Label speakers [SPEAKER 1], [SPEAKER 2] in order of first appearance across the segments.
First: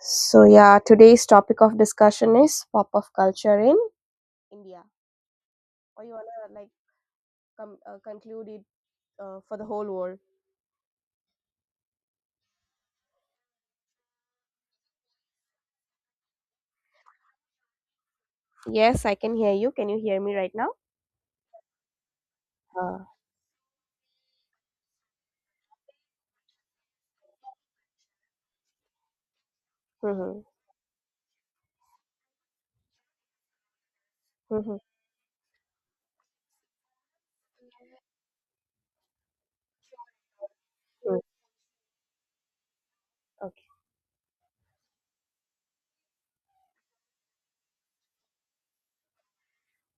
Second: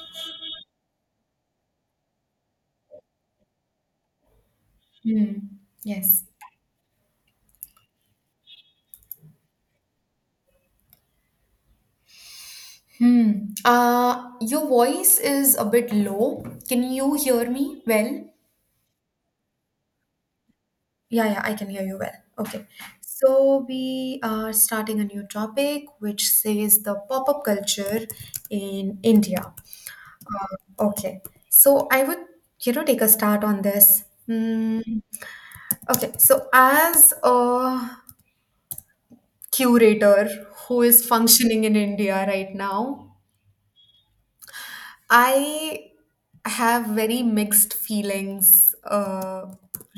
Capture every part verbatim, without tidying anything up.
[SPEAKER 1] So yeah, today's topic of discussion is pop of culture in India.
[SPEAKER 2] Hmm.
[SPEAKER 1] Or you
[SPEAKER 2] Yes.
[SPEAKER 1] wanna like com- uh, conclude it uh, for the whole world?
[SPEAKER 2] Hmm. Uh, your voice is a bit low. Can you hear me well?
[SPEAKER 1] Yes, I can hear you. Can you hear me right now?
[SPEAKER 2] Yeah, yeah, I can hear you well. Okay.
[SPEAKER 1] Uh,
[SPEAKER 2] So we are starting a new topic which says the pop-up culture in India.
[SPEAKER 1] hmm.
[SPEAKER 2] Uh, okay. So I would, you know, take a start on this.
[SPEAKER 1] Hmm.
[SPEAKER 2] Hmm. Okay. So as a curator who is
[SPEAKER 1] Hmm.
[SPEAKER 2] functioning in India right now,
[SPEAKER 1] Okay.
[SPEAKER 2] I have very mixed feelings uh,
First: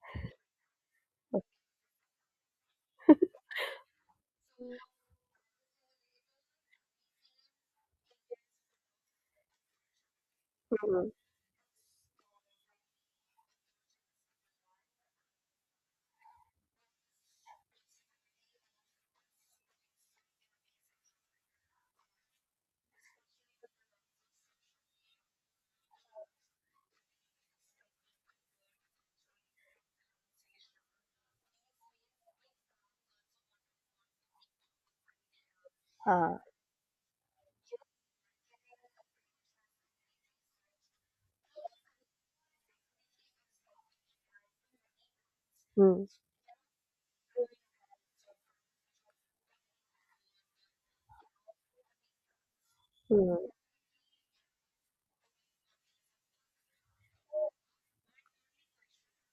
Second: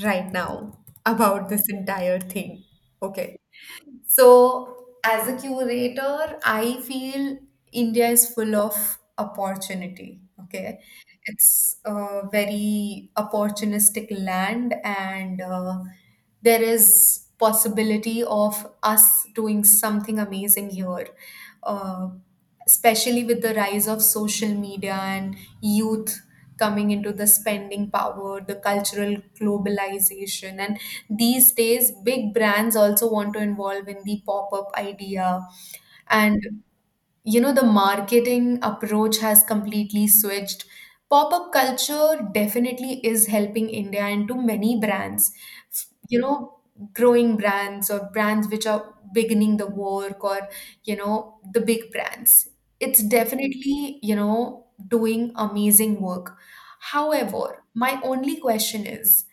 [SPEAKER 2] right now about this entire thing. Okay. So, as a curator, I feel India is full of opportunity. Okay.
[SPEAKER 1] Mm-hmm.
[SPEAKER 2] It's a very opportunistic land, and uh, there is possibility of us doing something amazing here. Uh, Especially with the rise of social media and youth coming into the spending power, the cultural globalization, and these days big brands also want to involve in the pop-up idea,
[SPEAKER 1] Uh,
[SPEAKER 2] and you know the marketing approach has completely switched. Pop-up culture definitely is helping India and to many brands. F-
[SPEAKER 1] mm.
[SPEAKER 2] you know Growing brands or brands which are beginning the work, or you know the big brands, it's
[SPEAKER 1] Mm.
[SPEAKER 2] definitely you know doing amazing work. However, my only question is,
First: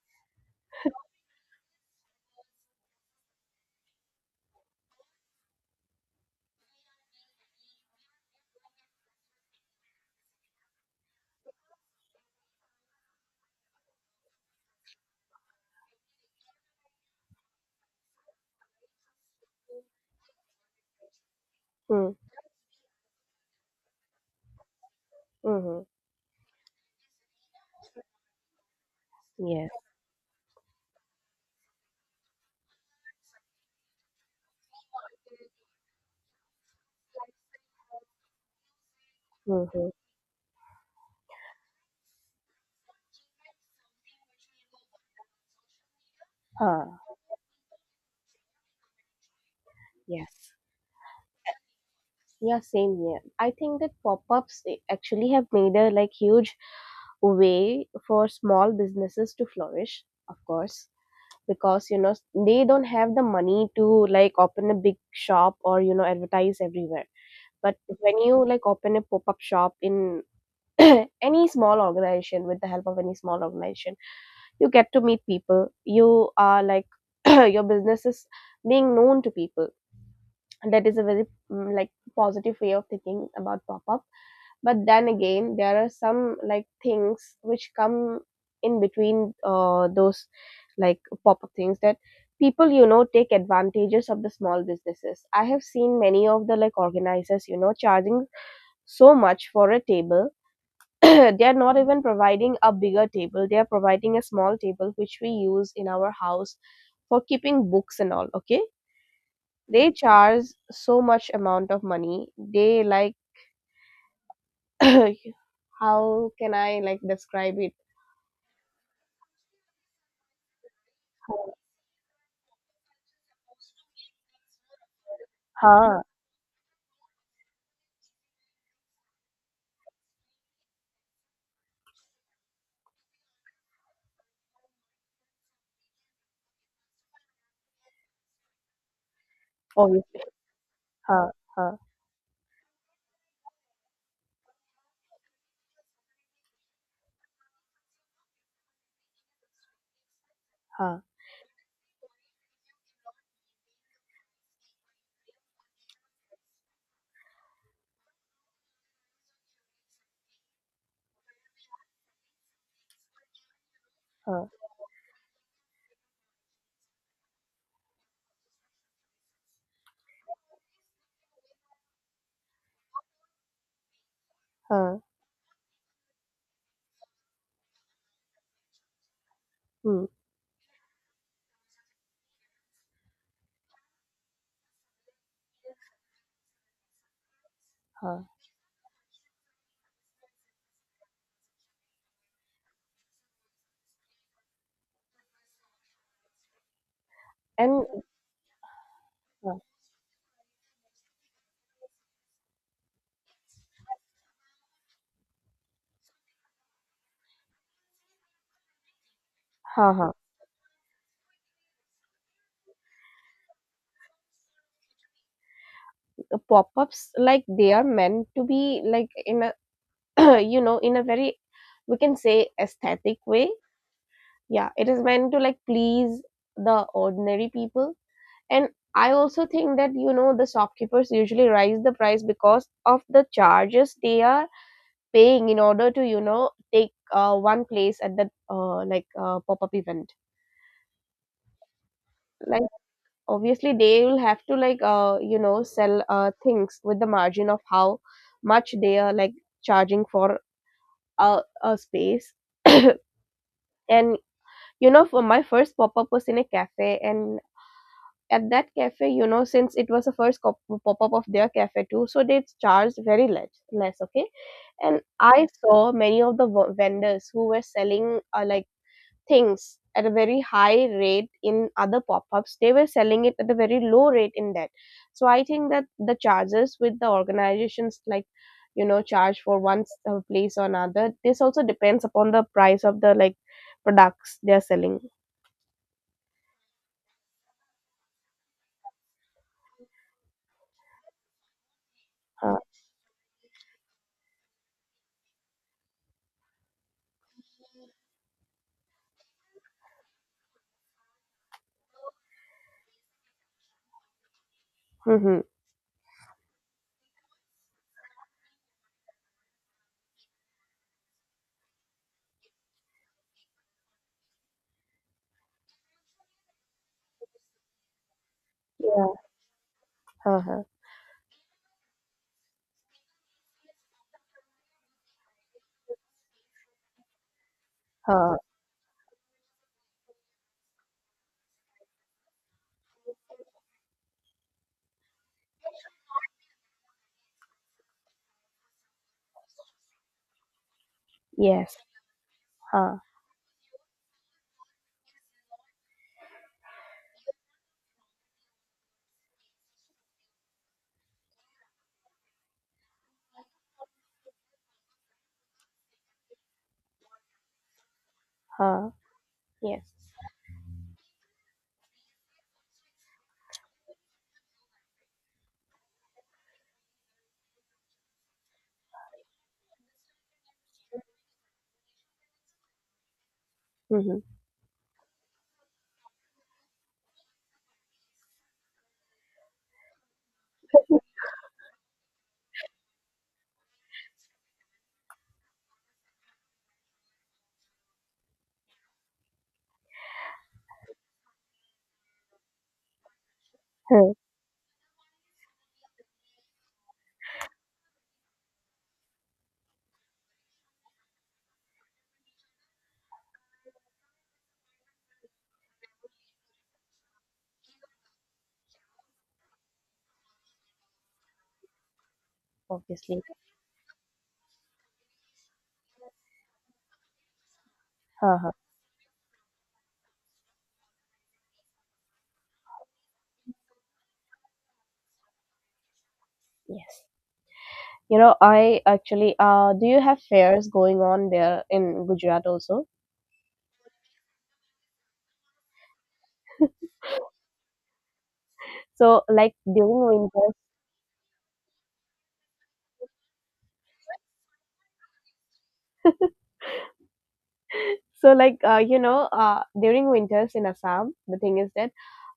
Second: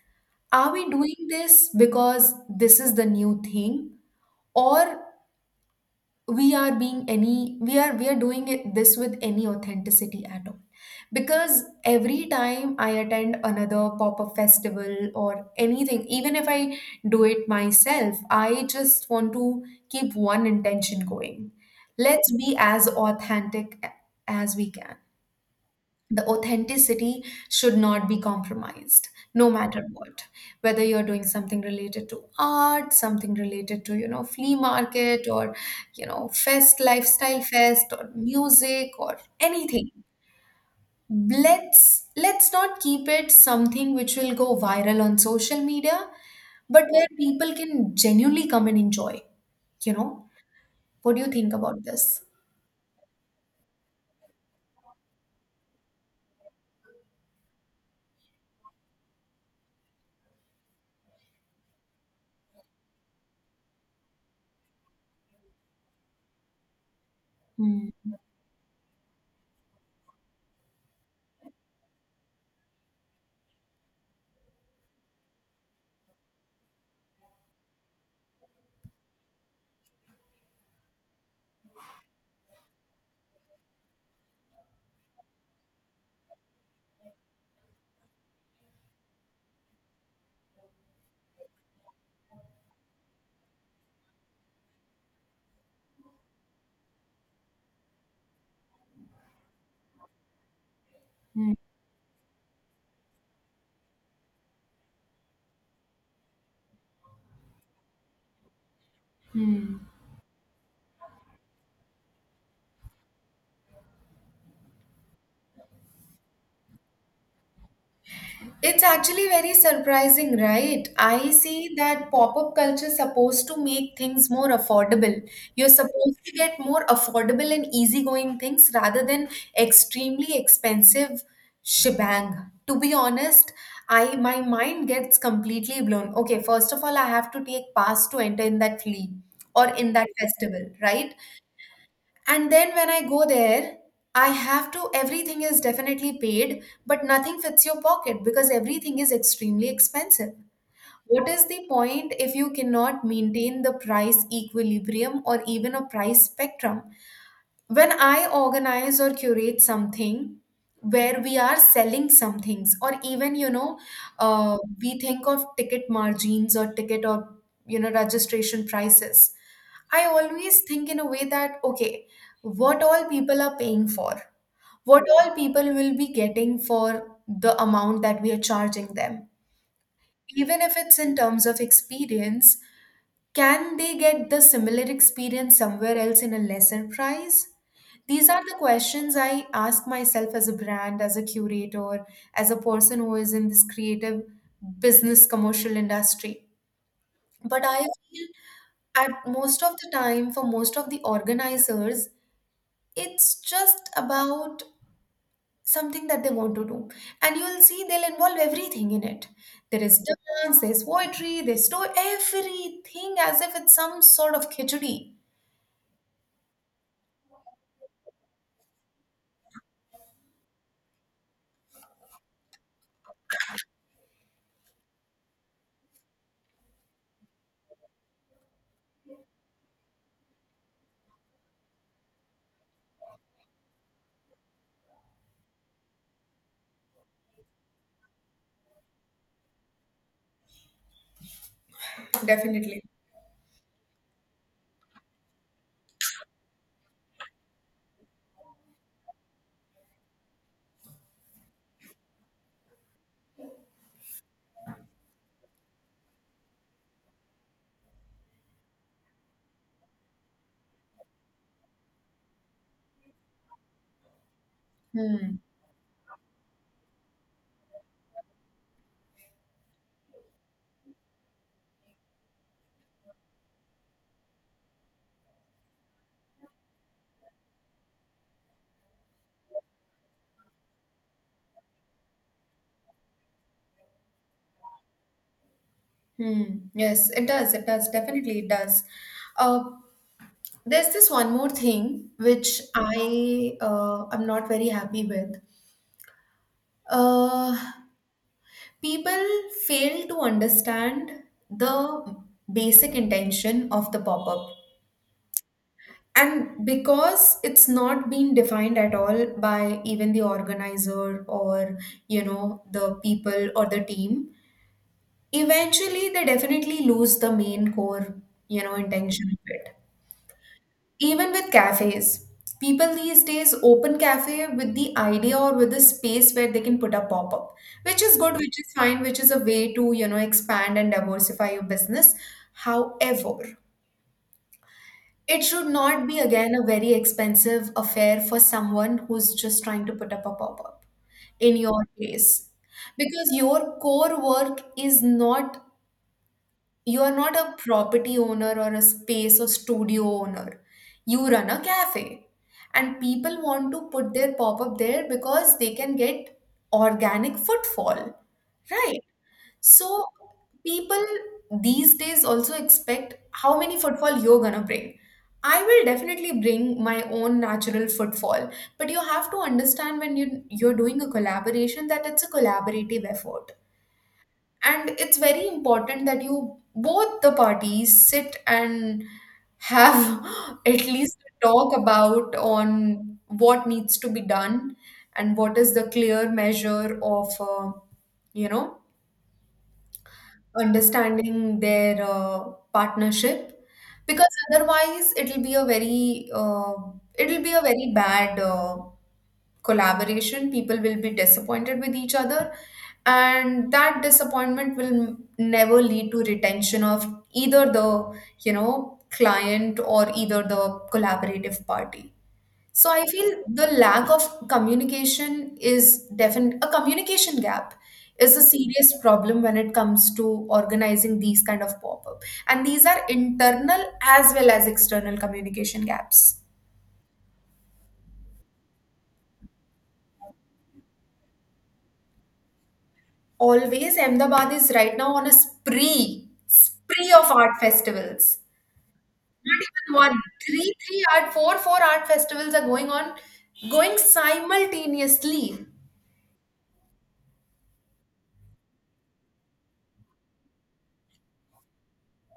[SPEAKER 2] are we doing this because this is the new thing, or we are being any we are we are doing it this with any authenticity at all? Because every time I attend another pop-up festival or anything, even if I do it myself, I just want to keep one intention going.
[SPEAKER 1] Mm.
[SPEAKER 2] Let's be as authentic a- as we can.
[SPEAKER 1] Mm,
[SPEAKER 2] The authenticity should not be compromised, no
[SPEAKER 1] yes.
[SPEAKER 2] matter what, whether you're doing something related to art, something related to you know flea market, or you know fest, lifestyle fest, or music or
[SPEAKER 1] Mm-hmm.
[SPEAKER 2] anything. Let's let's not keep it something which will go viral on social media,
[SPEAKER 1] Uh,
[SPEAKER 2] but where people can genuinely come and enjoy you know
[SPEAKER 1] yes.
[SPEAKER 2] what do you think about this?
[SPEAKER 1] Yeah, same here. I think that pop-ups eh, actually have made a like huge way for small businesses to flourish, of course. Because you know s- they don't have the money to like open a big shop or, you know, advertise everywhere. But
[SPEAKER 2] Hmm.
[SPEAKER 1] when you like open a pop-up shop in any small organization, with the help of any small organization, you get to meet people. You are like your business is being known to people. That is a very mm, like positive way of thinking about pop-up. But then again, there are some like things which come in between uh, those like pop-up things, that people, you know, take advantages of the small businesses. I have seen many of the like organizers, you know, charging so much for a table. They
[SPEAKER 2] Hmm.
[SPEAKER 1] are not even providing a bigger table, they are providing a small table which we use in our house for keeping books and all. Okay, they charge so much amount of money. They like how can I like describe it?
[SPEAKER 2] It's actually very surprising, right? I see that pop-up culture is supposed to make things more affordable. You're
[SPEAKER 1] Huh.
[SPEAKER 2] supposed to get more affordable and easygoing things rather than extremely expensive shebang. To be honest, I my mind gets completely blown. Okay, first of all, I have to take pass to enter in that flea or in that
[SPEAKER 1] Obviously.
[SPEAKER 2] festival, right?
[SPEAKER 1] Huh. Huh.
[SPEAKER 2] And then when I go there, I have to, everything is definitely paid, but nothing fits your pocket because everything is extremely expensive.
[SPEAKER 1] Huh.
[SPEAKER 2] What is the point if you cannot maintain the price equilibrium or even a price spectrum? When I organize or curate something where we are selling some things, or even, you know,
[SPEAKER 1] Huh.
[SPEAKER 2] uh, we think of ticket margins or ticket or, you know, registration prices, I always think in a way that, okay, what all people are paying for,
[SPEAKER 1] Huh.
[SPEAKER 2] what all people will be getting for the amount that we are charging them.
[SPEAKER 1] Hmm.
[SPEAKER 2] Even if it's in terms of experience, can they get the similar experience somewhere else in a lesser price?
[SPEAKER 1] Huh.
[SPEAKER 2] These are the questions I ask myself as a brand, as a curator, as a person who is in this creative business commercial industry. But I
[SPEAKER 1] And
[SPEAKER 2] feel at
[SPEAKER 1] huh.
[SPEAKER 2] most of the time, for most of the organizers, it's just about something that they want to do, and you will see they'll involve everything in it. There
[SPEAKER 1] Huh.
[SPEAKER 2] is
[SPEAKER 1] Huh.
[SPEAKER 2] dance, there's poetry, they store everything as if it's some sort of khichdi.
[SPEAKER 1] The pop-ups, like, they are meant to be like in a you know, in a very, we can say, aesthetic way. Yeah, it is meant to like please the ordinary people. And I also think that, you know, the shopkeepers usually raise the price because of the charges they are paying in order to, you know, take uh, one place at the uh, like uh, pop up event. Like,
[SPEAKER 2] Definitely.
[SPEAKER 1] obviously, they will have to like uh, you know, sell uh, things with the margin of how much they are like charging for a, a space. And, you know, for my first pop up was in a cafe, and at that cafe, you know, since it was the first cop- pop-up of their cafe too, so they charged very less less. Okay, and
[SPEAKER 2] Hmm.
[SPEAKER 1] I saw many of the v- vendors who were selling uh, like things at a very high rate. In other pop-ups, they were selling it at a very low rate in that. So I think that the charges with the organizations, like, you know, charge for one s- uh, place or another, this also depends upon the price of the like products they are selling.
[SPEAKER 2] Hmm. Yes, it does. It does. Definitely, it does. Uh, there's this one more thing
[SPEAKER 1] uh,
[SPEAKER 2] which I uh, am not very happy with. Uh, People fail to understand the basic intention of the pop-up.
[SPEAKER 1] mm-hmm.
[SPEAKER 2] And because it's not been defined at all by even the organizer, or, you know, the people or the team, eventually they definitely lose the main core, you know,
[SPEAKER 1] Yeah.
[SPEAKER 2] intention of it.
[SPEAKER 1] Uh-huh.
[SPEAKER 2] Even with cafes, people these days open cafe with the idea or with the space where they can put a pop-up, which is good, which is fine, which is a way to, you know, expand and diversify your business. However, it should not be again a very expensive affair for someone who's just trying to put up a pop up in
[SPEAKER 1] Yes.
[SPEAKER 2] your place.
[SPEAKER 1] Ha
[SPEAKER 2] Because your core work is not, you are not a property owner or a space or studio owner. You run a cafe. And people want to put their pop up there because they can get organic footfall,
[SPEAKER 1] ha.
[SPEAKER 2] right?
[SPEAKER 1] Yes.
[SPEAKER 2] So people these days also expect how many footfall you're gonna bring. I will definitely bring my own natural footfall, but you have to understand when you you're doing a collaboration that it's a collaborative effort.
[SPEAKER 1] Mm-hmm.
[SPEAKER 2] And it's very important that you both the parties sit and have at least a talk about on what needs to be done and what is the clear measure of uh, you know understanding their uh, partnership,
[SPEAKER 1] Huh.
[SPEAKER 2] because otherwise it'll be a very uh, it'll be a very bad uh, collaboration. People will be disappointed with each other, and that disappointment will m- never lead to retention of either the you know client or either the collaborative party. So I
[SPEAKER 1] Obviously.
[SPEAKER 2] feel the lack of communication is definite, a communication gap is
[SPEAKER 1] Ha
[SPEAKER 2] a
[SPEAKER 1] ha.
[SPEAKER 2] serious problem when it comes to organizing these kind of pop-up. And these are internal as well as external communication gaps.
[SPEAKER 1] Yes. You know, I actually. Uh, do you have fairs going on there in Gujarat also?
[SPEAKER 2] Always Ahmedabad is right now on a spree, spree of art festivals.
[SPEAKER 1] So, like during
[SPEAKER 2] Not even one,
[SPEAKER 1] winters.
[SPEAKER 2] three, three art, four, four art festivals are going on, going simultaneously.
[SPEAKER 1] So, like uh, you know, uh, during winters in Assam, the thing is that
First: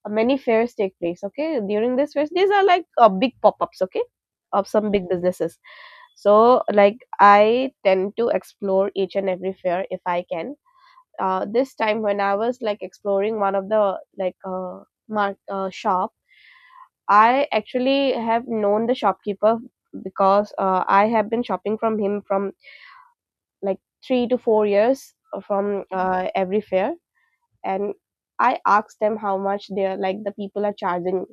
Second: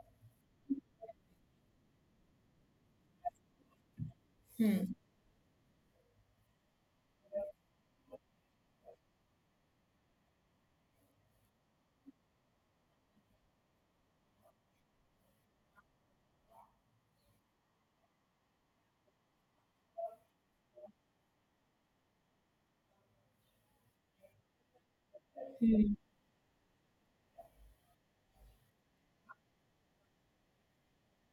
[SPEAKER 1] uh, many fairs take place. Okay, during this fairs, these are like uh, big pop-ups. Okay, of some big businesses. So, like I tend to explore each and every fair if I can. Uh, this time when I was like exploring one of the like uh, mark uh, shop, I actually have known the shopkeeper because uh, I have been shopping from him from like three to four years uh, from
[SPEAKER 2] Hmm.
[SPEAKER 1] uh, every fair, and I asked them how much they're like the people are charging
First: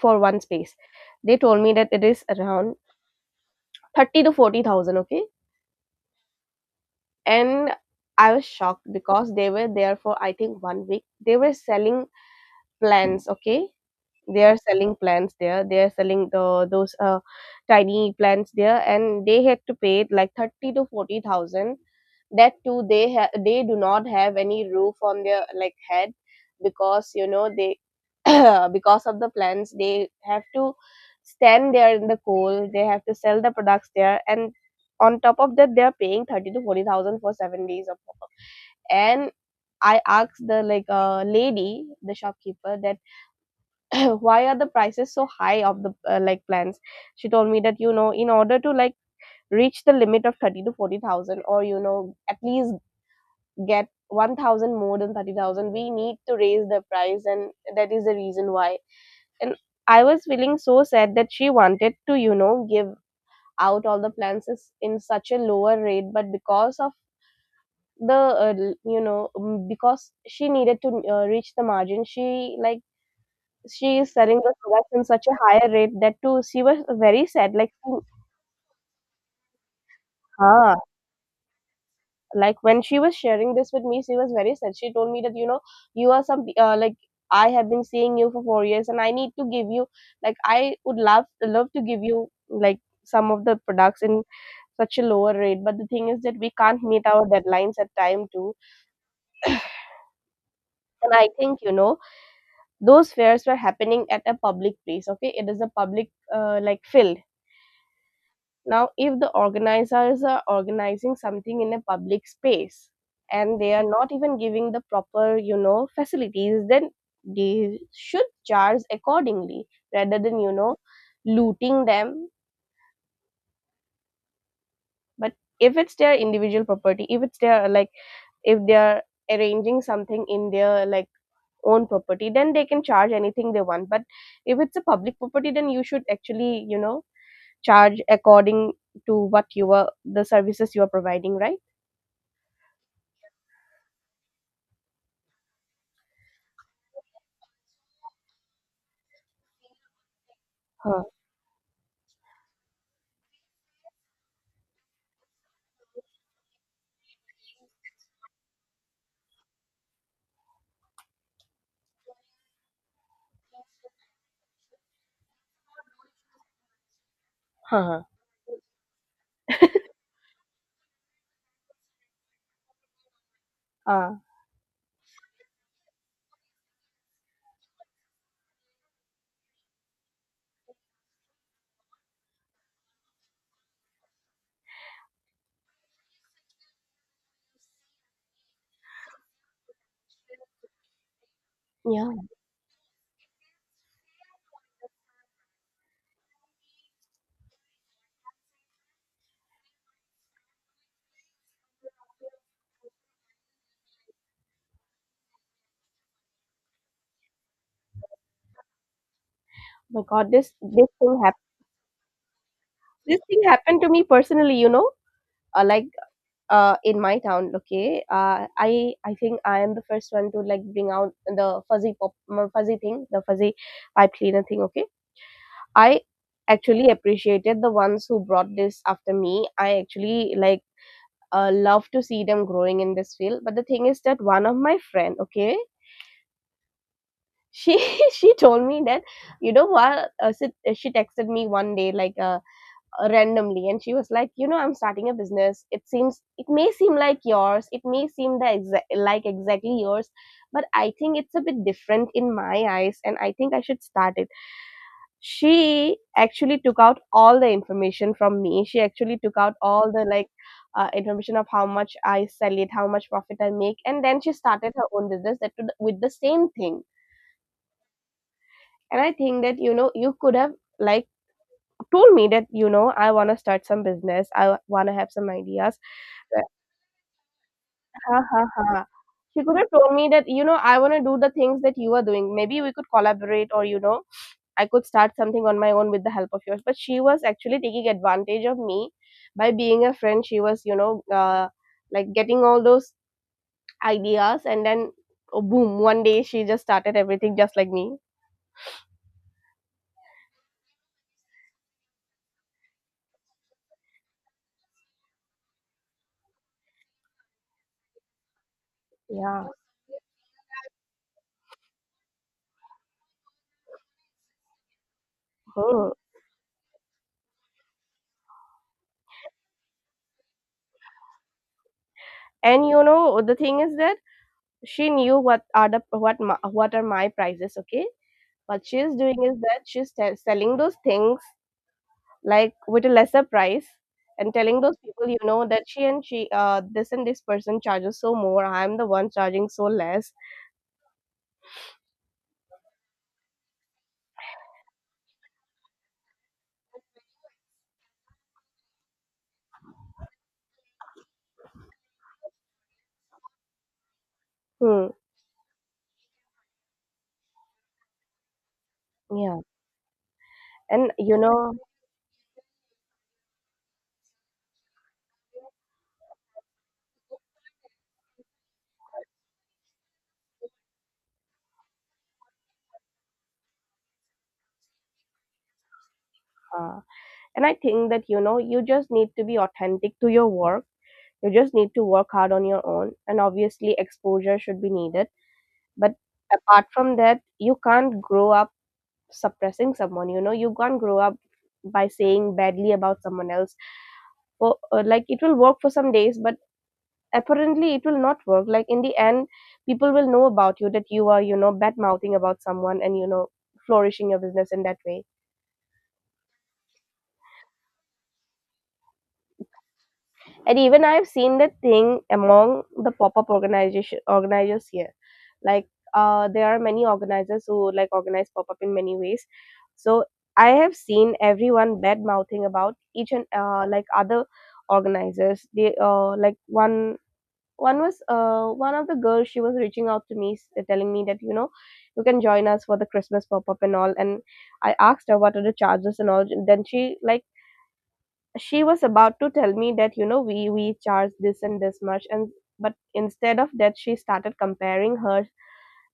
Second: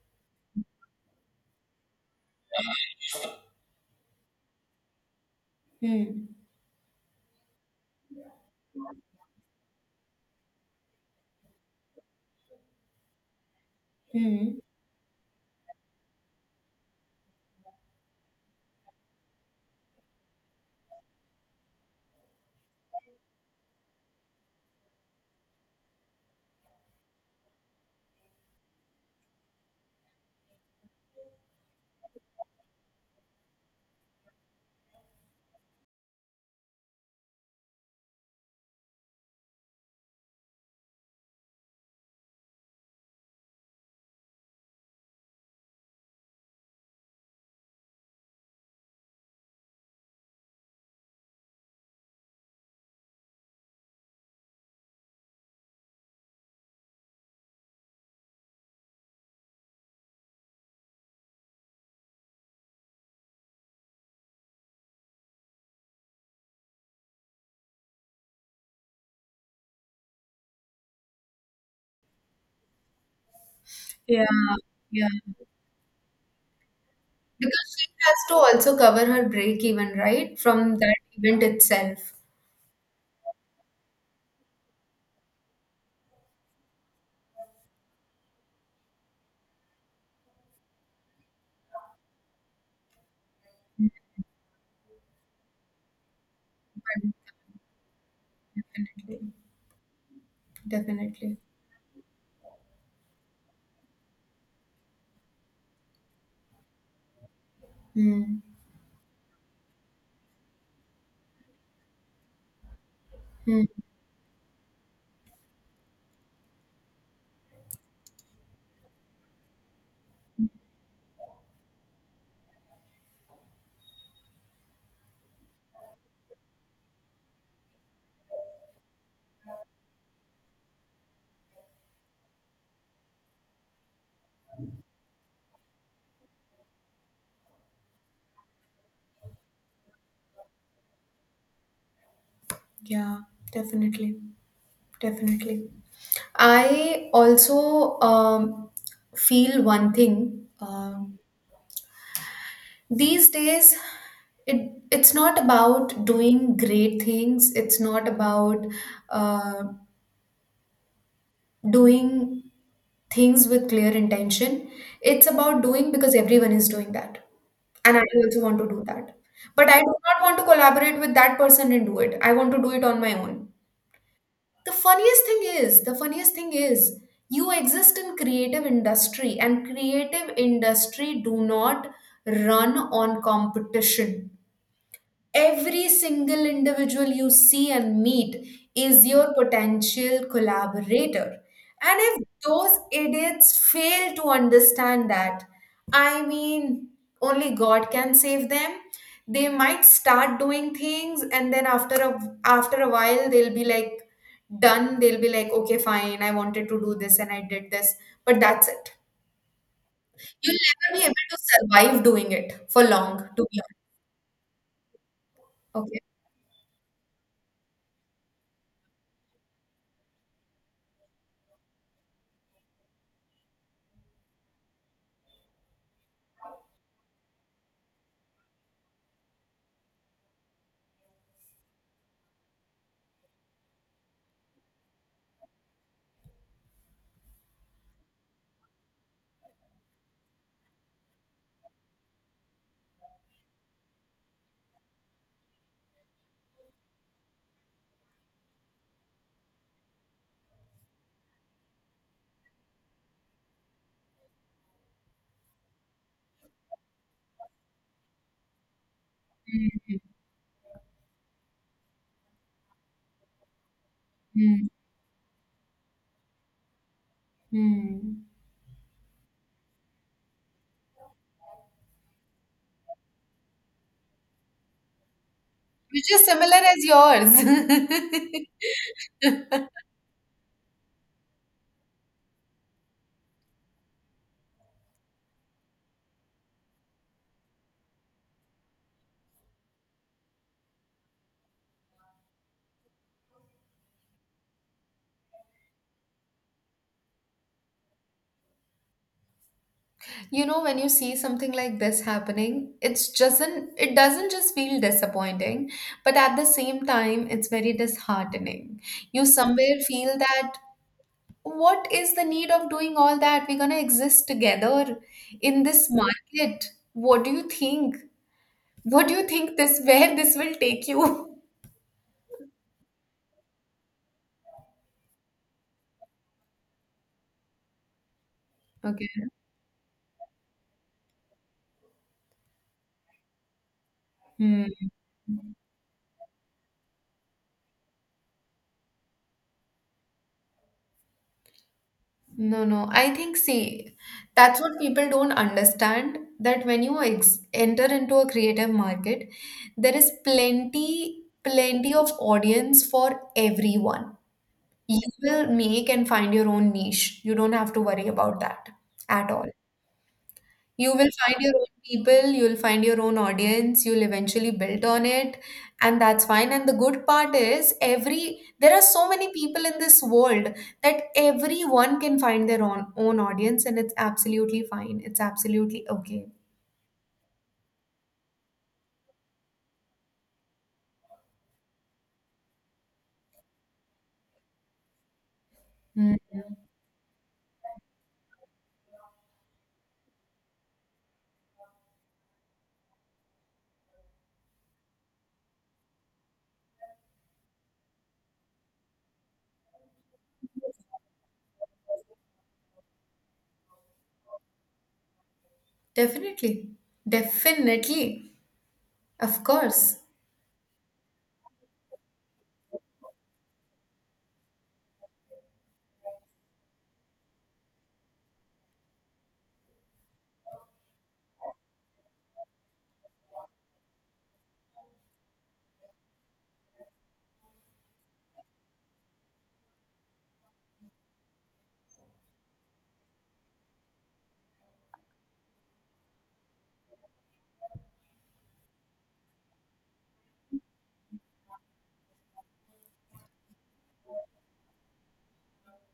[SPEAKER 1] for one space. They told me that it is around thirty to forty thousand. Okay,
[SPEAKER 2] Hmm.
[SPEAKER 1] and I was shocked because they were there for I think one week. They were selling plants. Okay, they are
[SPEAKER 2] Hmm.
[SPEAKER 1] selling plants there, they are selling the those uh, tiny plants there, and they had to pay it like thirty to forty thousand. That too, they ha- they do not have any roof on their like head, because you know they because of the plants they have to stand there in the cold. They have to sell the products there, and on top of that, they are paying thirty to forty thousand for seven days of work. And I asked the like uh, lady, the shopkeeper, that, "So why are the prices so high of the uh, like plans?" She told me that, you know, in order to like reach the limit of thirty to forty thousand, or you know, at least get one thousand more than thirty thousand, we need to raise the price, and that is the reason why. And I was feeling so sad that she wanted to, you know, give out all the plans is- in such a lower rate, but because of the uh, l- you know, mm, because she needed to uh, reach the margin, she like, she is
[SPEAKER 2] Yeah.
[SPEAKER 1] selling the products in
[SPEAKER 2] Yeah.
[SPEAKER 1] such a higher rate. That too, she was very sad like
[SPEAKER 2] Because she
[SPEAKER 1] mm,
[SPEAKER 2] has to also cover her break even, right?
[SPEAKER 1] ah,
[SPEAKER 2] From that event itself.
[SPEAKER 1] like when she was sharing this with me, she was very sad. She told me that, you know, you are some uh, like, I have been seeing you for four years and I need to give you like, I would love love to give you like some of the products in such a lower rate, but the thing is that we can't meet our
[SPEAKER 2] But
[SPEAKER 1] deadlines at time too.
[SPEAKER 2] definitely.
[SPEAKER 1] And I
[SPEAKER 2] Definitely.
[SPEAKER 1] think, you know, those fairs were happening at a public place. Okay, it is a public uh, like field.
[SPEAKER 2] Hmm.
[SPEAKER 1] Now, if the organizers are organizing something in a public space and
[SPEAKER 2] Hmm.
[SPEAKER 1] they are not even giving the proper, you know, facilities, then they should charge accordingly rather than, you know, looting them. But if it's their individual property, if it's their like, if they are arranging something in their like own property, then they can charge anything they want. But if it's a public property, then you should actually, you know, charge according to what you are the services you are providing, right?
[SPEAKER 2] Yeah, definitely. Definitely. I also um, feel one thing.
[SPEAKER 1] Huh.
[SPEAKER 2] Um, these days, it it's not about doing great things. It's not about uh, doing things with clear intention. It's about doing because everyone is doing that. And
[SPEAKER 1] Uh-huh.
[SPEAKER 2] I also want to do that. But I do not want to collaborate with that person and do it. I want to do it on my own.
[SPEAKER 1] Uh,
[SPEAKER 2] The funniest thing is, the funniest thing is, you exist in creative industry and creative industry do not run on competition. Every single individual you see and meet is your potential collaborator. And
[SPEAKER 1] yeah.
[SPEAKER 2] if those idiots fail to understand that, I mean, only God can save them. They might start doing things, and then after a after a while, they'll be like done. They'll be like, okay, fine, I wanted to do this and I did this, but that's it.
[SPEAKER 1] My God, this
[SPEAKER 2] You'll
[SPEAKER 1] this
[SPEAKER 2] never be able
[SPEAKER 1] thing
[SPEAKER 2] to
[SPEAKER 1] happened.
[SPEAKER 2] survive doing it for
[SPEAKER 1] This
[SPEAKER 2] long,
[SPEAKER 1] thing
[SPEAKER 2] to be honest.
[SPEAKER 1] happened to me personally. You know, uh, like
[SPEAKER 2] Okay.
[SPEAKER 1] uh, in my town. Okay. Uh, I I think I am the first one to like bring out the fuzzy pop m- fuzzy thing, the fuzzy pipe cleaner thing. Okay. I actually appreciated the ones who brought this after me. I actually like uh, love to see them growing in this field. But the thing is that one of my friend. Okay. She she told me that, you know what, uh, she, she texted me one day like uh, uh, randomly, and she was like, you know, I'm starting a business. It seems, it may seem like yours, it may seem the exa- like exactly yours, but I think it's a bit different in my eyes and I think I should start it. She actually took out all the information from me. She actually took out all the like uh, information of how much I sell it, how much profit I make, and then she
[SPEAKER 2] Hmm.
[SPEAKER 1] started her own business that would- with the same thing.
[SPEAKER 2] Hmm.
[SPEAKER 1] And I think that, you know, you could have like told me that, you know, I want to start some business, I want to have some ideas.
[SPEAKER 2] Which is similar as yours.
[SPEAKER 1] Ha ha ha. She could have told me that, you know, I want to do the things that you are doing. Maybe we could collaborate, or, you know, I could start something on my own with the help of yours. But she was actually taking advantage of me by being a friend. She was, you know, uh, like getting all those ideas, and then oh, boom, one day she just started everything just like me.
[SPEAKER 2] You know, when you see something like this happening, it's just an, it doesn't just feel disappointing, but at the same time, it's very disheartening. You
[SPEAKER 1] Yeah.
[SPEAKER 2] somewhere feel that what is the need of doing all that? We're gonna exist together in this
[SPEAKER 1] Hmm.
[SPEAKER 2] market. What do you think? What do you think this, where this will take you?
[SPEAKER 1] And you know the thing is that she knew what are the what my, what are my prices, okay? What she is doing
[SPEAKER 2] Okay.
[SPEAKER 1] is that she's te- selling those things like with a lesser price, and telling
[SPEAKER 2] Hmm.
[SPEAKER 1] those people, you know, that she and she uh this and this person charges so more, I'm the one charging so less.
[SPEAKER 2] No, no. I think, see, that's what people don't understand, that when you ex enter into a creative market, there is plenty, plenty of audience for everyone.
[SPEAKER 1] Hmm.
[SPEAKER 2] You will make and find your own niche. You don't have to worry about that at
[SPEAKER 1] Yeah.
[SPEAKER 2] all.
[SPEAKER 1] and
[SPEAKER 2] You will
[SPEAKER 1] you
[SPEAKER 2] find your
[SPEAKER 1] know
[SPEAKER 2] own people, you'll find your own audience, you'll eventually build on it, and that's fine. And the good part is every there are so many people in this world that everyone can find their own own audience, and it's absolutely fine. It's absolutely okay.
[SPEAKER 1] uh, and I think that you know you just need to be authentic to your work. You just need to work hard on your own, and obviously exposure should be needed, but
[SPEAKER 2] Mm.
[SPEAKER 1] apart from that, you can't grow up suppressing someone. you know you can't grow up by saying badly about someone else for uh, like, it will work for some days, but apparently it will not work, like, in the end people will know about you that you are, you know bad mouthing about someone and you know flourishing your business in that way.
[SPEAKER 2] Definitely. Definitely. Of course.
[SPEAKER 1] And even I've seen that thing among the pop-up organization organizers here, like, uh, there are many organizers who, like, organize pop-up in many ways. So I have seen everyone bad mouthing about each and uh, like, other organizers. They, uh, like, one one was, uh, one of the girls, she was reaching out to me, s- telling me that, you know you can join us for the Christmas pop-up and all. And I asked her what are the charges and all. Then she, like, she was about to tell me that, you know we we charge this and this much, and but instead of that, she started comparing her,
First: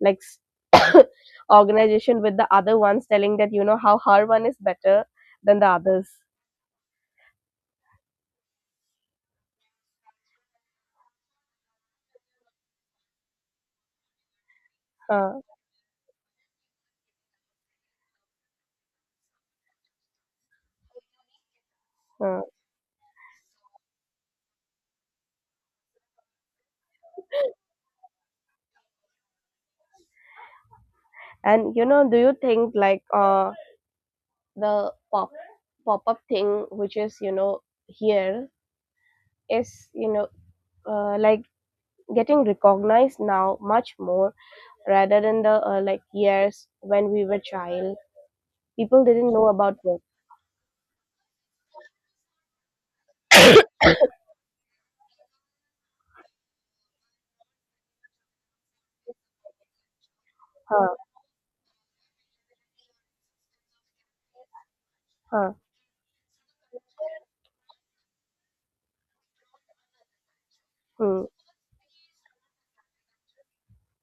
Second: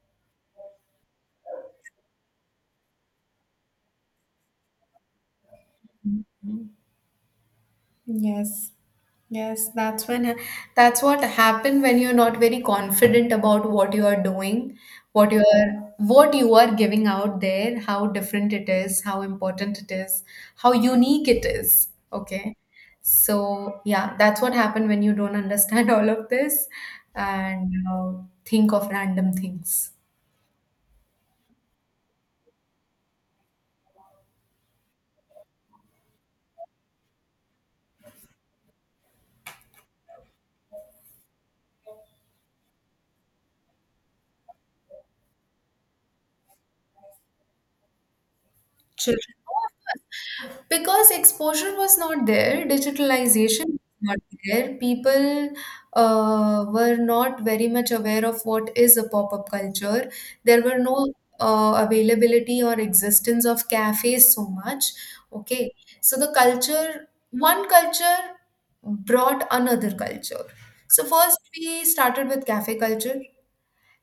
[SPEAKER 1] like, s- organization with the other ones, telling that you know how her one is better than the others.
[SPEAKER 2] Yes. Yes, that's when uh, that's what happen when you're not very confident about what you are doing,
[SPEAKER 1] uh,
[SPEAKER 2] what you are what you are giving out there, how different it is, how important it is, how unique it is.
[SPEAKER 1] uh.
[SPEAKER 2] Okay. So, yeah, that's what happened when you don't understand all of this and uh, think of random things.
[SPEAKER 1] And you know do you think like, uh, the pop pop-up thing which is, you know here, is, you know uh, like, getting recognized now much more rather than the, uh, like, years when we were child, people didn't
[SPEAKER 2] Children,
[SPEAKER 1] know about it.
[SPEAKER 2] because exposure was not there, digitalization was not there. People uh, were not very much aware of what is a pop-up culture. There were
[SPEAKER 1] Huh.
[SPEAKER 2] no uh, availability or existence of cafes so much.
[SPEAKER 1] Huh.
[SPEAKER 2] Okay, so the culture, one culture brought another culture. So
[SPEAKER 1] Hmm,
[SPEAKER 2] first we started with cafe culture.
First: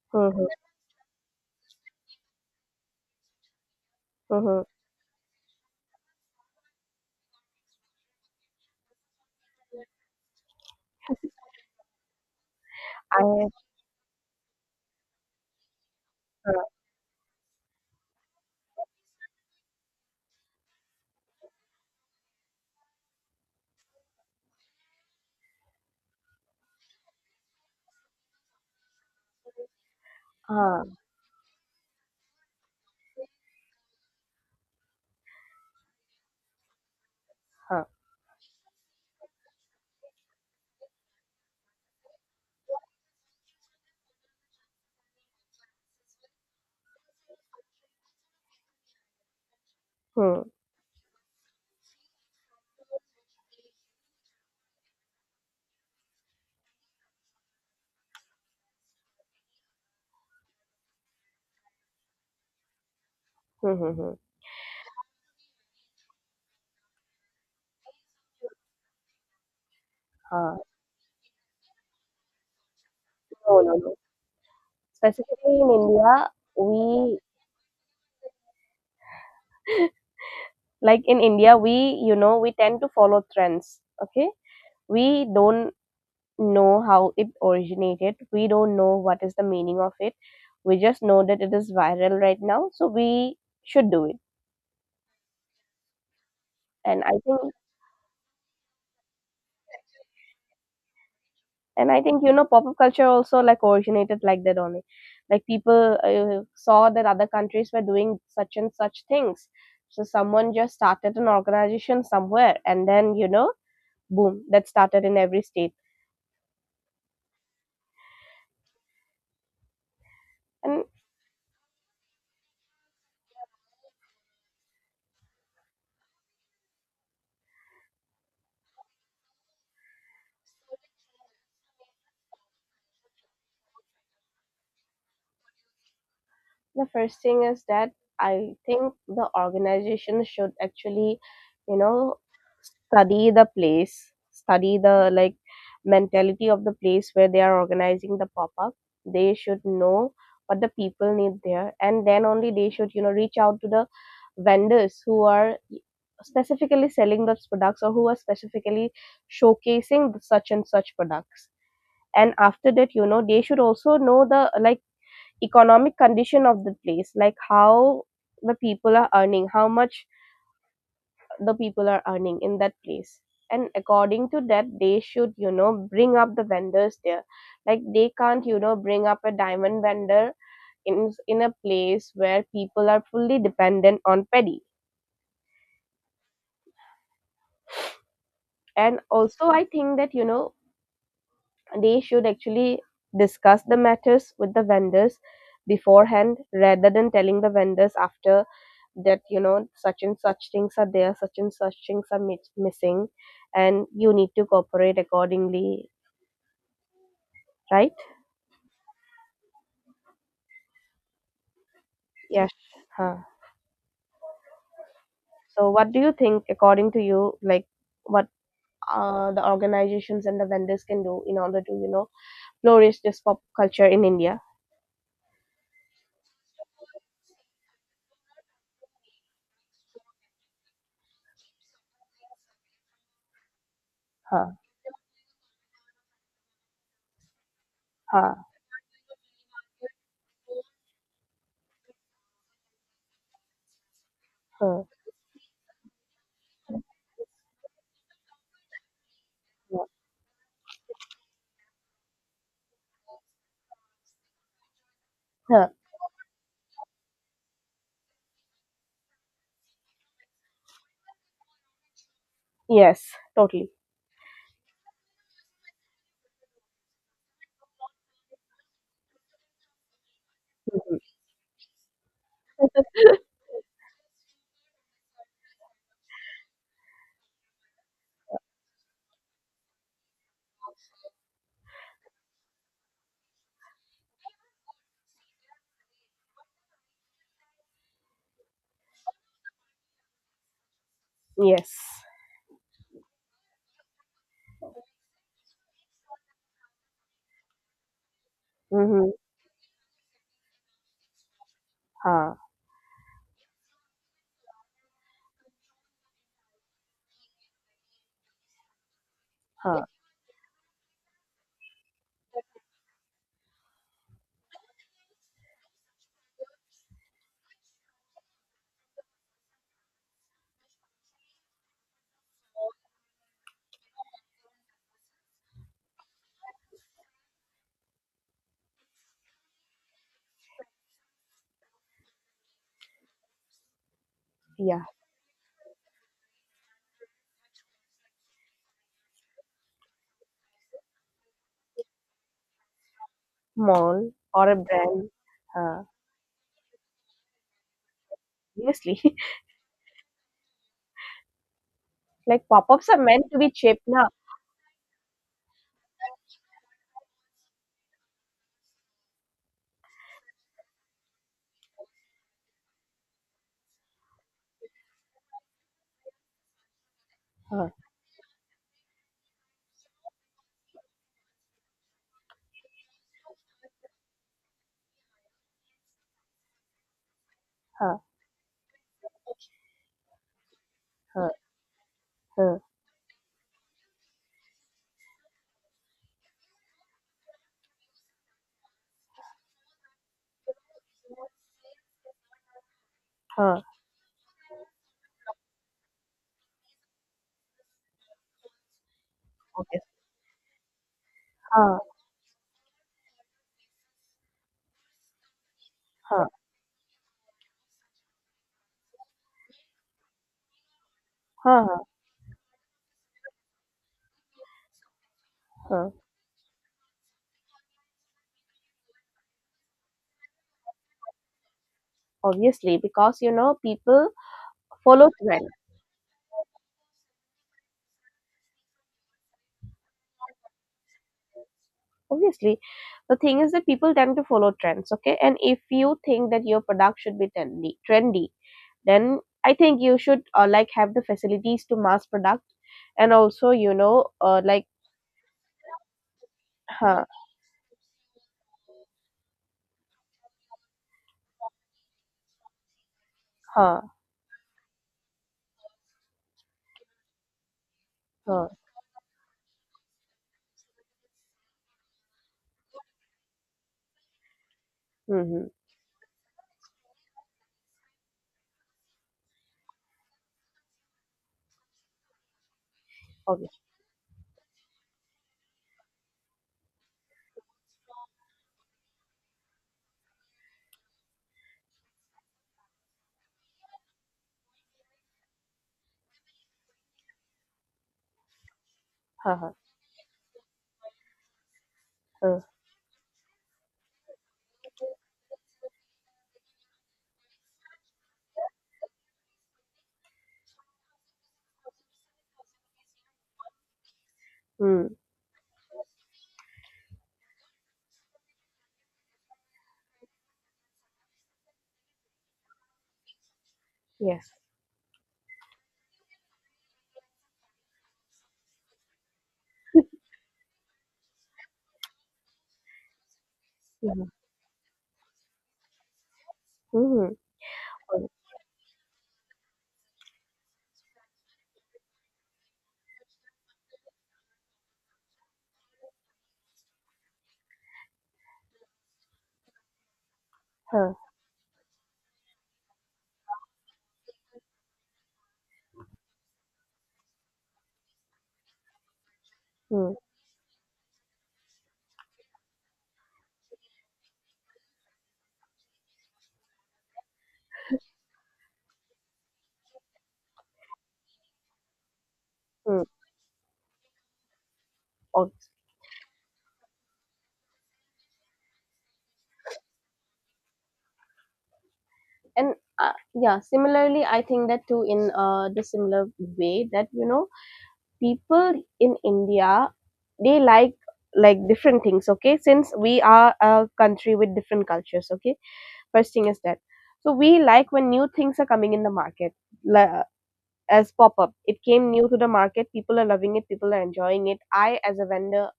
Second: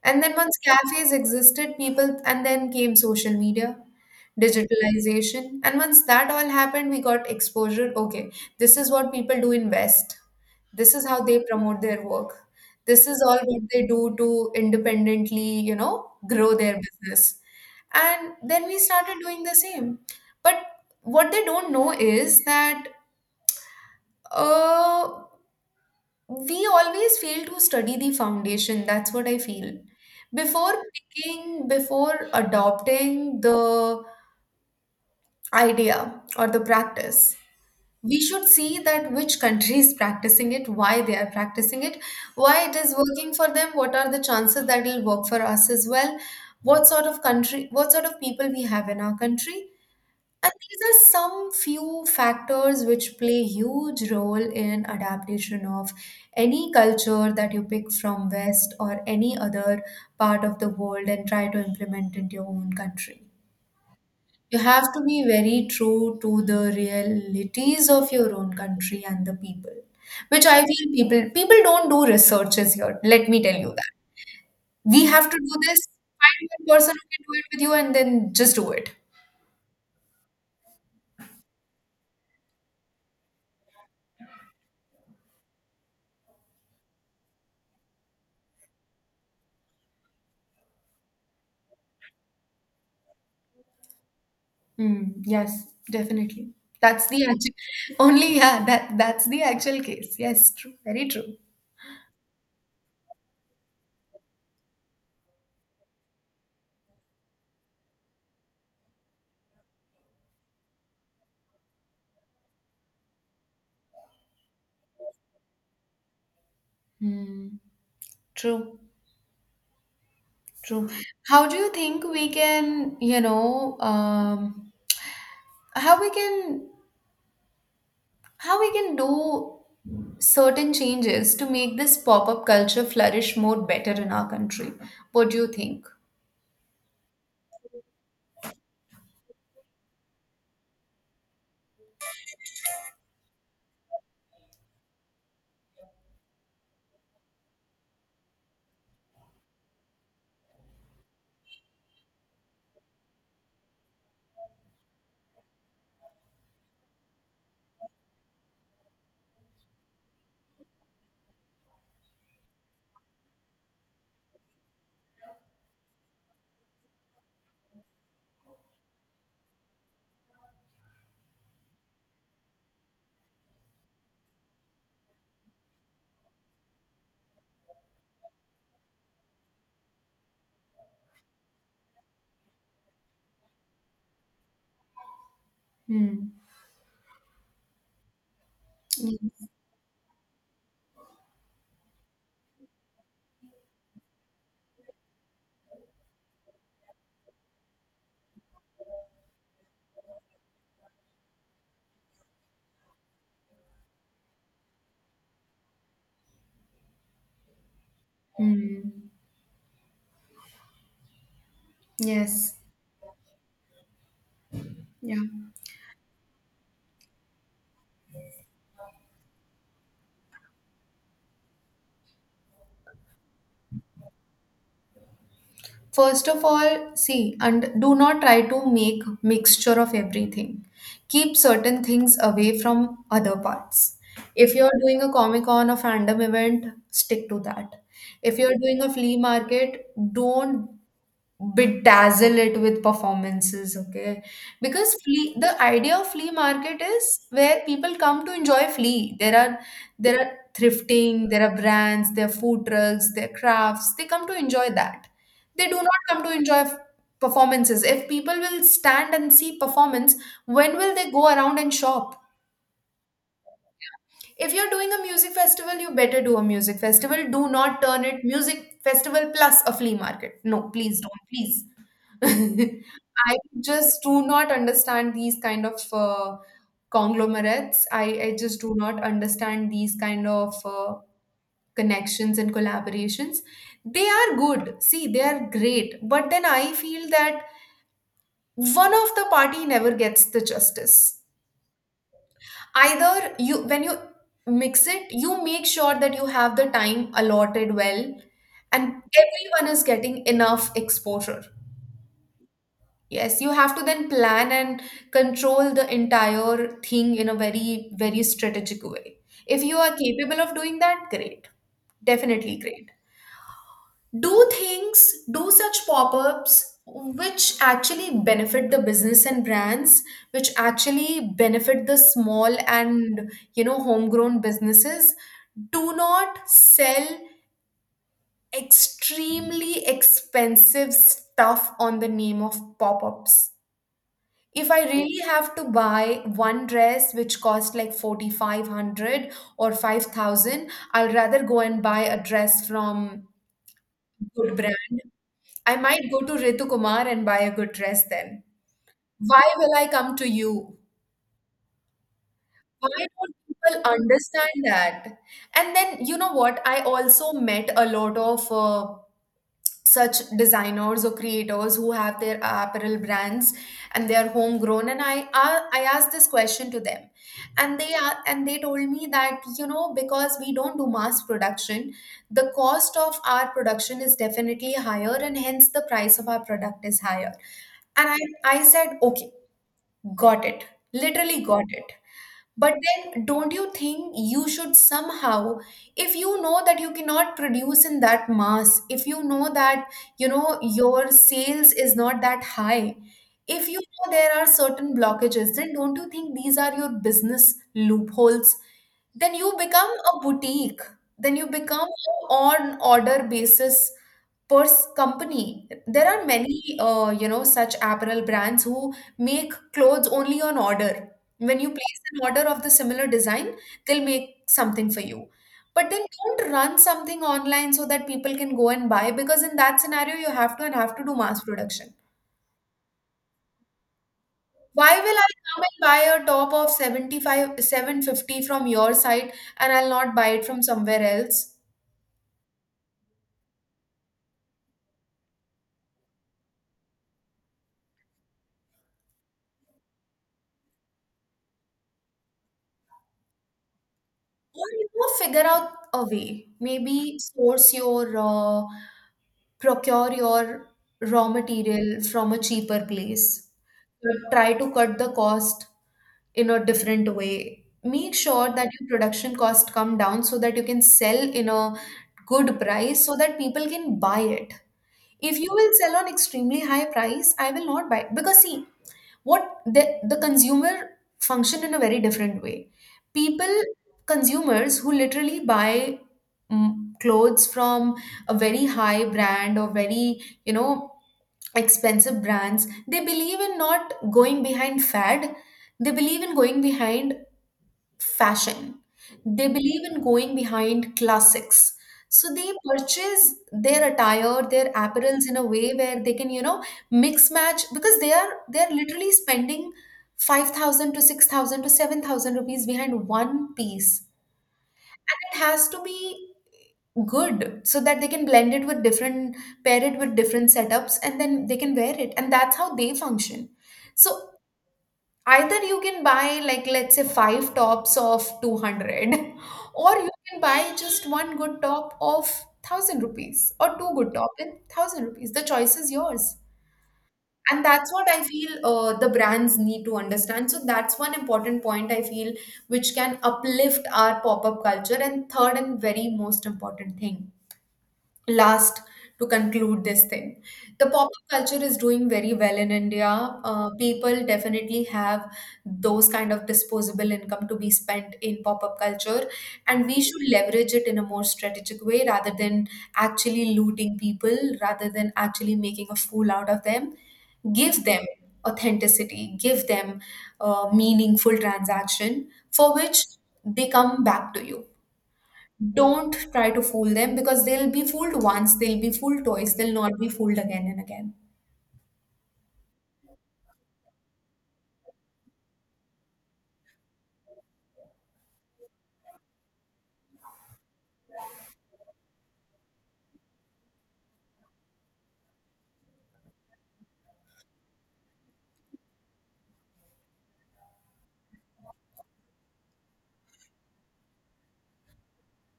[SPEAKER 2] And
[SPEAKER 1] hmm,
[SPEAKER 2] then once
[SPEAKER 1] hmm,
[SPEAKER 2] cafes existed, people, and then came social media,
[SPEAKER 1] hmm, hmm.
[SPEAKER 2] digitalization. And once that all happened, we got exposure. Okay, this is what people do in West. This is how they promote their work. This is all
[SPEAKER 1] I.
[SPEAKER 2] what they do to independently, you know,
[SPEAKER 1] Huh,
[SPEAKER 2] grow their business. And then we started doing the same. But what they don't know is that uh, we always fail to study the foundation. That's what I feel before
[SPEAKER 1] huh,
[SPEAKER 2] picking, before adopting the idea or the practice,
[SPEAKER 1] huh.
[SPEAKER 2] we should see that which country is practicing it, why they are practicing it, why it is working for them, what are the chances that it will work for us as well, what sort of country, what sort of people we have in our country.
[SPEAKER 1] Hmm,
[SPEAKER 2] And these are some few factors which play huge role in adaptation of any culture that you pick from West or any other part of the world and try to implement into your own country.
[SPEAKER 1] hmm, hmm, hmm, hmm.
[SPEAKER 2] You have to be very true to the realities of your own country and the people, which
[SPEAKER 1] Huh.
[SPEAKER 2] I feel people people don't do researches here. Let me tell
[SPEAKER 1] No, no,
[SPEAKER 2] you that.
[SPEAKER 1] no,
[SPEAKER 2] We
[SPEAKER 1] specifically
[SPEAKER 2] have to do
[SPEAKER 1] in
[SPEAKER 2] this.
[SPEAKER 1] India,
[SPEAKER 2] Find one person who
[SPEAKER 1] we,
[SPEAKER 2] can do it with you and then just do it.
[SPEAKER 1] like in India, we, you know we tend to follow trends. Okay, we don't know how it originated. We don't know what is the meaning of it. We just know that it is viral right now, so we should do it.
[SPEAKER 2] Mm, yes, definitely.
[SPEAKER 1] And
[SPEAKER 2] That's
[SPEAKER 1] I
[SPEAKER 2] the
[SPEAKER 1] think,
[SPEAKER 2] actual, only, yeah, that that's the actual case. Yes, true, very true.
[SPEAKER 1] and I think you know, pop-up culture also, like, originated like that only. Like, people uh, saw that other countries were doing such and such things, so someone just started an organization somewhere, and then you know, boom, that started in every state.
[SPEAKER 2] Mm, true,
[SPEAKER 1] And
[SPEAKER 2] true. How do you think we can, you know, um, how we can, how we can do certain changes to make this pop-up culture flourish more better in our country? What do you think?
[SPEAKER 1] the first thing is that I think the organization should actually, you know, study the place, study the, like, mentality of the place where they are organizing the pop up. They should know what the people need there, and then only they should, you know, reach out to the vendors who are specifically selling those products or who are specifically showcasing such and such products. And after that, you know they should also know the, like, economic condition of the place, like how the people are earning, how much the people are earning in that place. And according to that, they should, you know bring up the vendors there. Like, they can't, you know bring up a diamond vendor in in a place where people are fully dependent on petty.
[SPEAKER 2] Hmm,
[SPEAKER 1] And also
[SPEAKER 2] yes.
[SPEAKER 1] I think that you know they should actually discuss the matters with the vendors beforehand, rather than telling the vendors after that, you know such and such things are there, such and such things are mi- missing, and you need to cooperate accordingly, right?
[SPEAKER 2] Mm,
[SPEAKER 1] Yes.
[SPEAKER 2] yes.
[SPEAKER 1] Huh.
[SPEAKER 2] Yeah.
[SPEAKER 1] So what do you think, according to you, like, what uh, the organizations and the vendors can do in order to, you know flourish this pop culture in India?
[SPEAKER 2] First of all, see and do not try to make mixture of everything. Keep certain things away from other parts.
[SPEAKER 1] Huh.
[SPEAKER 2] If you're doing a Comic Con or fandom event, stick to that.
[SPEAKER 1] Huh.
[SPEAKER 2] If you're doing a flea market, don't bedazzle it with performances, okay?
[SPEAKER 1] Huh.
[SPEAKER 2] Because flea, the idea of flea market is where people come to enjoy flea. There are,
[SPEAKER 1] Huh.
[SPEAKER 2] there are thrifting, there are brands, there are food trucks, there are crafts. They come to enjoy that. They
[SPEAKER 1] Huh.
[SPEAKER 2] do not come to enjoy f- performances. If people will stand and see performance, when will they go around and shop?
[SPEAKER 1] Yes, totally.
[SPEAKER 2] If you're doing a music festival, you better do a music festival. Do not turn it music festival plus a flea market. No,
[SPEAKER 1] Mhm.
[SPEAKER 2] please don't, please. I just do not understand these kind of uh, conglomerates. I, I just do not understand these kind of uh, connections and collaborations. They are good. See, they are great. But then I feel that one of the party never gets the justice.
[SPEAKER 1] Yes.
[SPEAKER 2] Either you, when you mix it, you make sure that you have the time allotted well and
[SPEAKER 1] Mm-hmm.
[SPEAKER 2] everyone is getting enough exposure.
[SPEAKER 1] Huh.
[SPEAKER 2] Yes, you have to then plan and control the entire thing in a very, very strategic way. If you
[SPEAKER 1] Huh.
[SPEAKER 2] are capable of doing that, great. Definitely great. Do things, do such pop ups which actually benefit the business and brands, which actually benefit the small and, you know, homegrown businesses. Do not sell extremely expensive stuff on the name of pop ups. If
[SPEAKER 1] Yeah,
[SPEAKER 2] I really have to buy one dress which cost like forty-five hundred or five thousand, I'll rather go and buy a dress from
[SPEAKER 1] mall or a
[SPEAKER 2] good brand.
[SPEAKER 1] brand.
[SPEAKER 2] I
[SPEAKER 1] Huh.
[SPEAKER 2] might go to Ritu Kumar and buy a good dress then.
[SPEAKER 1] Obviously.
[SPEAKER 2] Why will I come to you?
[SPEAKER 1] Like, pop-ups
[SPEAKER 2] Why
[SPEAKER 1] are meant
[SPEAKER 2] don't
[SPEAKER 1] to be cheap
[SPEAKER 2] people
[SPEAKER 1] now.
[SPEAKER 2] understand that? And then, you know what? I also met a lot of uh, such designers or creators who have their apparel brands, and they are homegrown, and I, I i asked this question to them,
[SPEAKER 1] Huh,
[SPEAKER 2] and they are and they told me that, you know, because we don't do mass production, the cost of our production is definitely higher and hence the price of our product is higher.
[SPEAKER 1] huh,
[SPEAKER 2] And i i said, okay, got it,
[SPEAKER 1] huh,
[SPEAKER 2] literally got it.
[SPEAKER 1] huh,
[SPEAKER 2] But then, don't you think you should somehow, if you know that you cannot produce in that mass, if you know that, you know, your sales is not that high,
[SPEAKER 1] huh.
[SPEAKER 2] if you know there are certain blockages, then don't you think these are your business loopholes? Then you
[SPEAKER 1] Obvious,
[SPEAKER 2] become a boutique, then you
[SPEAKER 1] huh,
[SPEAKER 2] become on order basis pers company. There are
[SPEAKER 1] huh,
[SPEAKER 2] many, uh, you know, such apparel brands who make clothes only on order. When
[SPEAKER 1] huh,
[SPEAKER 2] you
[SPEAKER 1] huh,
[SPEAKER 2] place an order of the similar design, they'll make something for you.
[SPEAKER 1] huh.
[SPEAKER 2] But then don't run something online so that people can go and buy, because in that scenario you have to and have to do mass production.
[SPEAKER 1] Obviously, because you know people
[SPEAKER 2] Why
[SPEAKER 1] follow
[SPEAKER 2] will I
[SPEAKER 1] trend.
[SPEAKER 2] come and buy a top of seventy-five, seven fifty from your site and I'll not buy it from somewhere else?
[SPEAKER 1] Obviously, the thing is that people tend to follow trends. Okay, and if you think that your product should be trendy, trendy, then I think you should, uh, like, have the facilities to mass product, and also you know uh,
[SPEAKER 2] Or
[SPEAKER 1] like,
[SPEAKER 2] you know, figure out a way.
[SPEAKER 1] huh,
[SPEAKER 2] Maybe source your uh, procure your raw material from a cheaper place.
[SPEAKER 1] huh,
[SPEAKER 2] But try to cut the cost in a different way. Make
[SPEAKER 1] huh.
[SPEAKER 2] sure that your production cost come down so that you can sell in a good price so that people can buy it. If
[SPEAKER 1] Mm-hmm.
[SPEAKER 2] you will sell on extremely high price, I will not buy, because see, what the, the consumer function in a very different way. People,
[SPEAKER 1] Obvious,
[SPEAKER 2] consumers who literally buy, mm, clothes from a very high brand or very, you know, expensive brands, they believe in not going behind fad. They believe in going behind fashion.
[SPEAKER 1] huh,
[SPEAKER 2] They
[SPEAKER 1] huh,
[SPEAKER 2] believe in going behind classics. So
[SPEAKER 1] huh.
[SPEAKER 2] they purchase their attire, their apparels in a way where they can, you know, mix match, because they are they're literally spending five thousand to six thousand to seven thousand rupees behind one piece.
[SPEAKER 1] Mm.
[SPEAKER 2] And it has to be good so that they can blend it with different, pair it with different setups, and then they can wear it. And that's how they function.
[SPEAKER 1] Yes.
[SPEAKER 2] So either you can buy, like let's say, five tops of two hundred or you can buy just one good top of one thousand rupees or two
[SPEAKER 1] Mm-hmm.
[SPEAKER 2] good top in one thousand rupees. The choice is yours.
[SPEAKER 1] Mm-hmm.
[SPEAKER 2] And that's what I feel, uh, the brands need to understand. So that's one important point I feel which can uplift our pop-up culture. And third and very most important thing, last, to conclude this thing, the
[SPEAKER 1] Huh.
[SPEAKER 2] pop up culture is doing very well in India. Uh, people definitely have those kind of disposable income to be spent in pop up culture, and we should leverage it in a more strategic way rather than actually looting people, rather than actually making a fool out of them. Give them authenticity, give them uh, meaningful transaction for
[SPEAKER 1] Mm-hmm.
[SPEAKER 2] which they come back to you. Don't try to fool them, because they'll be fooled once, they'll be fooled twice, they'll not be fooled again and again.
[SPEAKER 1] And uh, yeah, similarly I think that too, in uh, the similar way that you know people in India, they like like different things. Okay, since we are a country with different cultures. Okay, first thing is that, so we like when new things are coming in the market, like, as pop-up. It came new to the market. People are loving it. People are enjoying it. I, as a vendor,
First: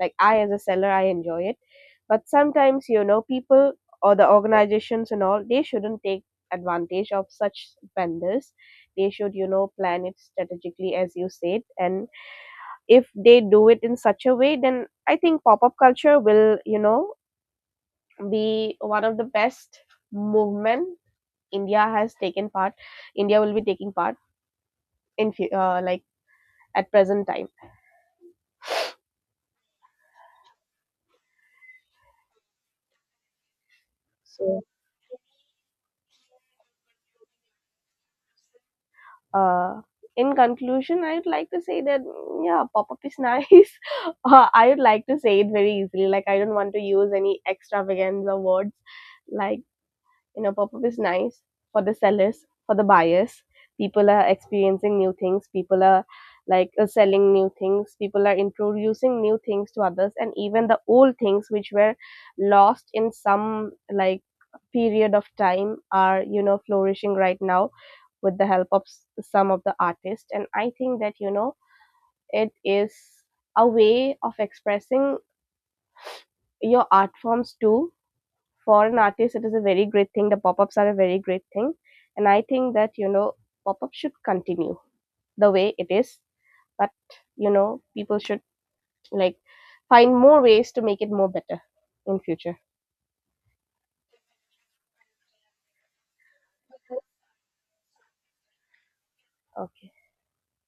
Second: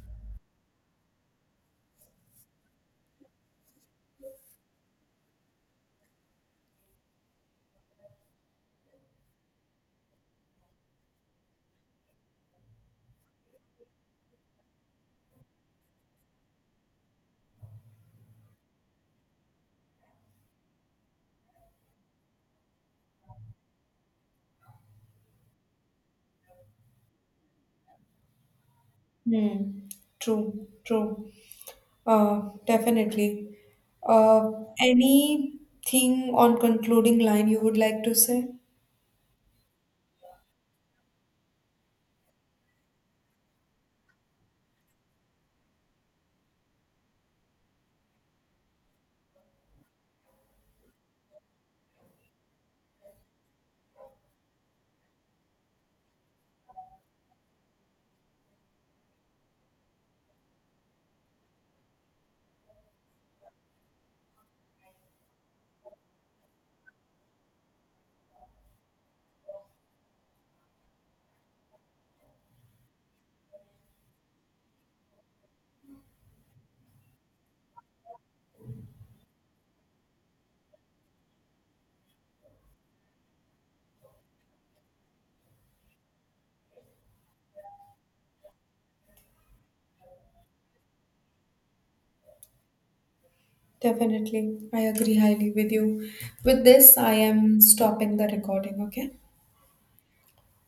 [SPEAKER 1] like I, as a seller, I enjoy it. But sometimes, you know, people or the organizations and all, they shouldn't take advantage of such vendors. They should, you know, plan it strategically, as you said. And if they do it in such a way, then I think pop-up culture will, you know, be one of the best movement India has taken part. India will be taking part in fu- uh, like, at present time.
[SPEAKER 2] Hmm. True, true. Uh, definitely. Uh,
[SPEAKER 1] So,
[SPEAKER 2] anything on concluding line you would like to say?
[SPEAKER 1] uh, in conclusion, I would like to say that mm, yeah, pop up is nice. uh, I would like to say it very easily. Like, I don't want to use any extravaganza words. Like, you know, pop up is nice for the sellers, for the buyers. People are experiencing new things. People are, like, uh, selling new things. People are introducing new things to others, and even the old things which were lost in some, like, period of time are, you know flourishing right now with the help of some of the artists. And I think that you know it is a way of expressing your art forms too. For an artist, it is a very great thing. The pop-ups are a very great thing. And I think that you know pop-up should continue the way it is, but you know people should, like, find more ways to make it more better in future.
[SPEAKER 2] Definitely. I agree highly with you. With this, I am stopping the recording, okay?
[SPEAKER 1] Okay.